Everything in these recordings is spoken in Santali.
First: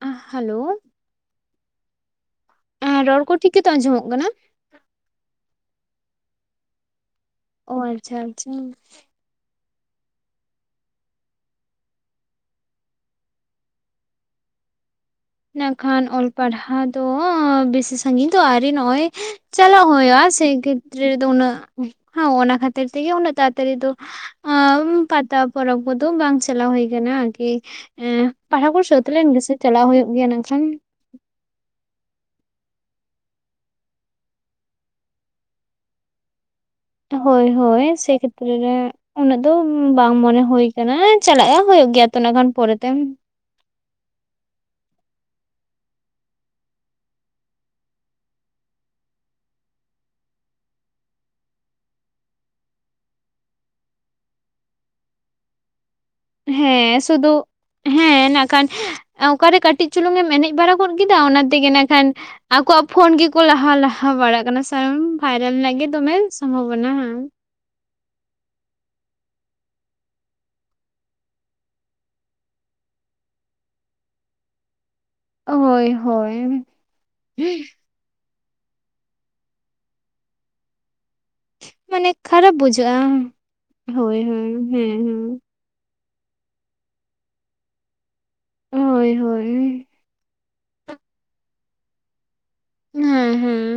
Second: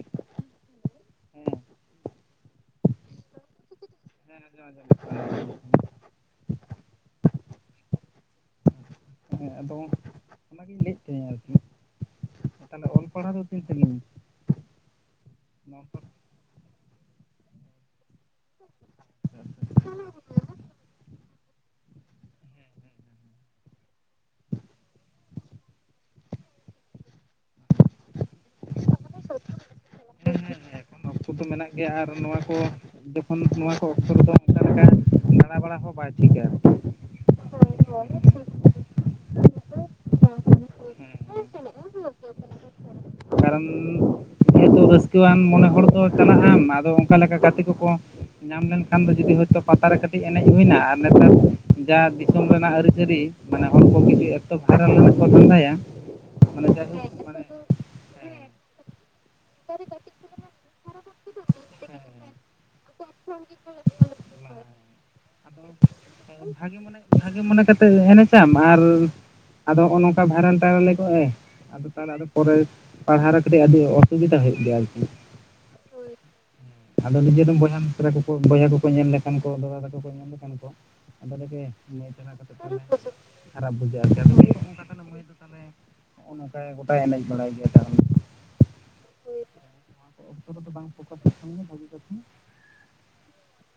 ᱟ ᱦᱮᱞᱳ ᱦᱮᱸ ᱮᱸᱻ ᱨᱚᱲ ᱠᱚ ᱴᱷᱤᱠ ᱜᱮᱛᱚ ᱟᱸᱡᱚᱢᱚᱜ ᱠᱟᱱᱟ? [inaudible] ᱚ ᱟᱪᱪᱷᱟ ᱟᱪᱪᱷᱟ ᱾ ᱦᱮᱸ ᱟᱫᱚ ᱚᱱᱟᱜᱤᱧ ᱞᱟᱹᱭᱮᱫ ᱛᱟᱦᱮᱸᱱᱟ ᱟᱨᱠᱤ ᱛᱟᱦᱚᱞᱮ ᱚᱞ ᱯᱟᱲᱦᱟᱣ ᱫᱚ ᱛᱤᱱ [unintelligible] ᱤᱱᱟᱹ ᱠᱷᱟᱱ ᱚᱞ ᱯᱟᱲᱦᱟᱣ ᱫᱚᱻ ᱵᱮᱥᱤ ᱥᱟᱺᱜᱤᱧ ᱛᱚ ᱟᱹᱣᱨᱤ ᱱᱚᱜᱼᱚᱭ ᱪᱟᱞᱟᱜ ᱦᱩᱭᱩᱜᱼᱟ ᱥᱮ ᱠᱷᱮᱛᱨᱮ ᱫᱚ ᱩᱱᱟᱹᱜ ᱦᱚᱸ ᱚᱱᱟ ᱠᱷᱟᱹᱛᱤᱨ ᱛᱮᱜᱮ ᱩᱱᱟᱹᱜ ᱛᱟᱲᱟᱛᱟᱹᱲᱤ ᱫᱚ ᱟᱻ ᱯᱟᱛᱟ ᱯᱚᱨᱚᱵᱽ ᱠᱚᱫᱚ ᱵᱟᱝ ᱪᱟᱞᱟᱣ ᱦᱩᱭ ᱟᱠᱟᱱᱟ ᱟᱨᱠᱤ᱾ ᱮ ᱯᱟᱲᱦᱟᱣ ᱠᱚ ᱥᱟᱹᱛ ᱞᱮᱱ ᱜᱮᱥᱮ ᱪᱟᱞᱟᱣ ᱦᱩᱭᱩᱜ ᱜᱮᱭᱟ ᱤᱱᱟᱹ ᱠᱷᱟᱱ ᱾ ᱠᱚᱫᱚ ᱢᱮᱱᱟᱜ ᱜᱮᱭᱟ ᱟᱨ ᱱᱚᱣᱟ ᱠᱚ ᱡᱚᱠᱷᱚᱱ ᱱᱚᱣᱟ ᱠᱚ ᱚᱠᱛᱚ ᱨᱮᱫᱚ ᱚᱱᱠᱟ ᱞᱮᱠᱟ ᱫᱟᱬᱟ ᱵᱟᱲᱟ ᱦᱚᱸ ᱵᱟᱭ ᱴᱷᱤᱠᱟ᱾ ᱦᱚᱭ ᱦᱚᱭ ᱥᱮᱭ ᱠᱷᱮᱛᱨᱮ ᱨᱮ ᱩᱱᱟᱹᱜ ᱫᱚ ᱵᱟᱝ ᱢᱚᱱᱮ ᱦᱩᱭ ᱟᱠᱟᱱᱟ ᱪᱟᱞᱟᱜᱼᱟ ᱦᱩᱭᱩᱜ ᱜᱮᱭᱟ ᱛᱤᱱᱟᱹᱜ ᱜᱟᱱ ᱯᱚᱨᱮᱛᱮ ᱾ ᱠᱟᱨᱚᱱ ᱡᱮᱦᱮᱛᱩ ᱨᱟᱹᱥᱠᱟᱹᱣᱟᱱ ᱢᱚᱱᱮ ᱦᱚᱲ ᱫᱚ ᱪᱟᱞᱟᱜ ᱟᱢ ᱟᱫᱚ ᱚᱱᱠᱟ ᱞᱮᱠᱟ ᱜᱟᱛᱮ ᱠᱚᱠᱚ ᱧᱟᱢ ᱞᱮᱱᱠᱷᱟᱱ ᱫᱚ ᱡᱩᱫᱤ ᱦᱚᱭᱛᱳ ᱯᱟᱛᱟ ᱨᱮ ᱠᱟᱹᱴᱤᱡ ᱮᱱᱮᱡ ᱦᱩᱭᱱᱟ ᱟᱨ ᱱᱮᱛᱟᱨ ᱡᱟ ᱫᱤᱥᱚᱢ ᱨᱮᱱᱟᱜ ᱟᱹᱨᱤᱪᱟᱹᱞᱤ ᱢᱟᱱᱮ ᱦᱚᱲ ᱠᱚ ᱠᱤᱪᱷᱩ ᱮᱛᱚ ᱵᱷᱟᱭᱨᱟᱞ ᱠᱚ ᱫᱷᱟᱸᱫᱷᱟᱭᱟ᱾ ᱦᱮᱸ ᱥᱩᱫᱩ ᱦᱮᱸ ᱤᱱᱟᱹ ᱠᱷᱟᱱ ᱚᱠᱟᱨᱮ ᱠᱟᱹᱴᱤᱡ ᱪᱩᱞᱩᱝ ᱮᱢ ᱮᱱᱮᱡ ᱵᱟᱲᱟ ᱜᱚᱫ ᱠᱮᱫᱟ ᱚᱱᱟ ᱛᱮᱜᱮ ᱤᱱᱟᱹ ᱠᱷᱟᱱ ᱟᱠᱚᱣᱟᱜ ᱯᱷᱳᱱ ᱜᱮᱠᱚ ᱞᱟᱦᱟ ᱞᱟᱦᱟ ᱵᱟᱲᱟᱜ ᱠᱟᱱᱟ ᱥᱟᱨ ᱵᱷᱟᱭᱨᱟᱞ ᱨᱮᱱᱟᱜ ᱜᱮ ᱫᱚᱢᱮ ᱟᱫᱚ ᱵᱷᱟᱜᱮ ᱥᱚᱢᱵᱷᱚᱵᱚᱱᱟ ᱦᱟᱸ [unintelligible] ᱢᱚᱱᱮ ᱠᱟᱛᱮᱫ ᱮᱱᱮᱡᱟᱢ ᱟᱨ ᱟᱫᱚ ᱱᱚᱜᱼᱚ ᱱᱚᱝᱠᱟ ᱵᱷᱟᱭᱨᱟᱞ ᱴᱟᱭᱨᱟᱞ ᱞᱮᱠᱚ ᱮ ᱛᱟᱦᱞᱮ ᱟᱫᱚ ᱯᱚᱨᱮ ᱯᱟᱲᱦᱟᱣ ᱨᱮ ᱠᱟᱹᱴᱤᱡ ᱟᱹᱰᱤ ᱚᱥᱩᱵᱤᱫᱟ ᱦᱩᱭᱩᱜ ᱜᱮᱭᱟ ᱟᱨᱠᱤ ᱦᱳᱭ ᱦᱳᱭ ᱾ ᱟᱫᱚ ᱱᱤᱡᱮ ᱫᱚᱢ ᱵᱚᱭᱦᱟ ᱯᱚᱨᱮ ᱠᱚᱠᱚ ᱵᱚᱭᱦᱟ ᱠᱚᱠᱚ ᱧᱮᱞ ᱞᱮᱠᱷᱟᱱ ᱠᱚ ᱫᱟᱫᱟ ᱛᱟᱠᱚ ᱠᱚ ᱧᱮᱞ ᱞᱮᱠᱷᱟᱱ ᱠᱚ ᱟᱫᱚ ᱱ ᱢᱟᱱᱮ ᱪᱟᱞᱟ ᱠᱟᱛᱮ ᱠᱷᱟᱨᱟᱯ ᱛᱟᱦᱚᱞᱮ ᱵᱩᱡᱷᱟᱹᱜᱼᱟ ᱠᱷᱟᱨᱟᱯ ᱦᱳᱭ ᱦᱳᱭ ᱵᱩᱡᱷᱟᱹᱜᱼᱟᱠᱟᱛᱮᱢᱟ ᱦᱮᱸ ᱛᱟᱦᱚᱞᱮ ᱦᱮᱸ [unintelligible] ᱱᱚᱜ-ᱚ ᱱᱚᱝᱠᱟᱭ ᱜᱚᱴᱟᱭ ᱮᱱᱮᱡ ᱵᱟᱲᱟᱭ ᱜᱮᱭᱟ ᱛᱟᱨᱚᱱ [unintelligible] ᱦᱚᱭ ᱦᱚᱭᱻ ᱚᱠᱛᱚ ᱨᱮᱫᱚ ᱵᱟᱝ ᱯᱷᱚᱠᱟᱥ ᱞᱮᱠᱷᱟᱱ ᱜᱮ ᱵᱷᱟᱹᱜᱤ ᱠᱟᱛᱷᱟ ᱦᱮᱸ ᱦᱮᱸ ᱾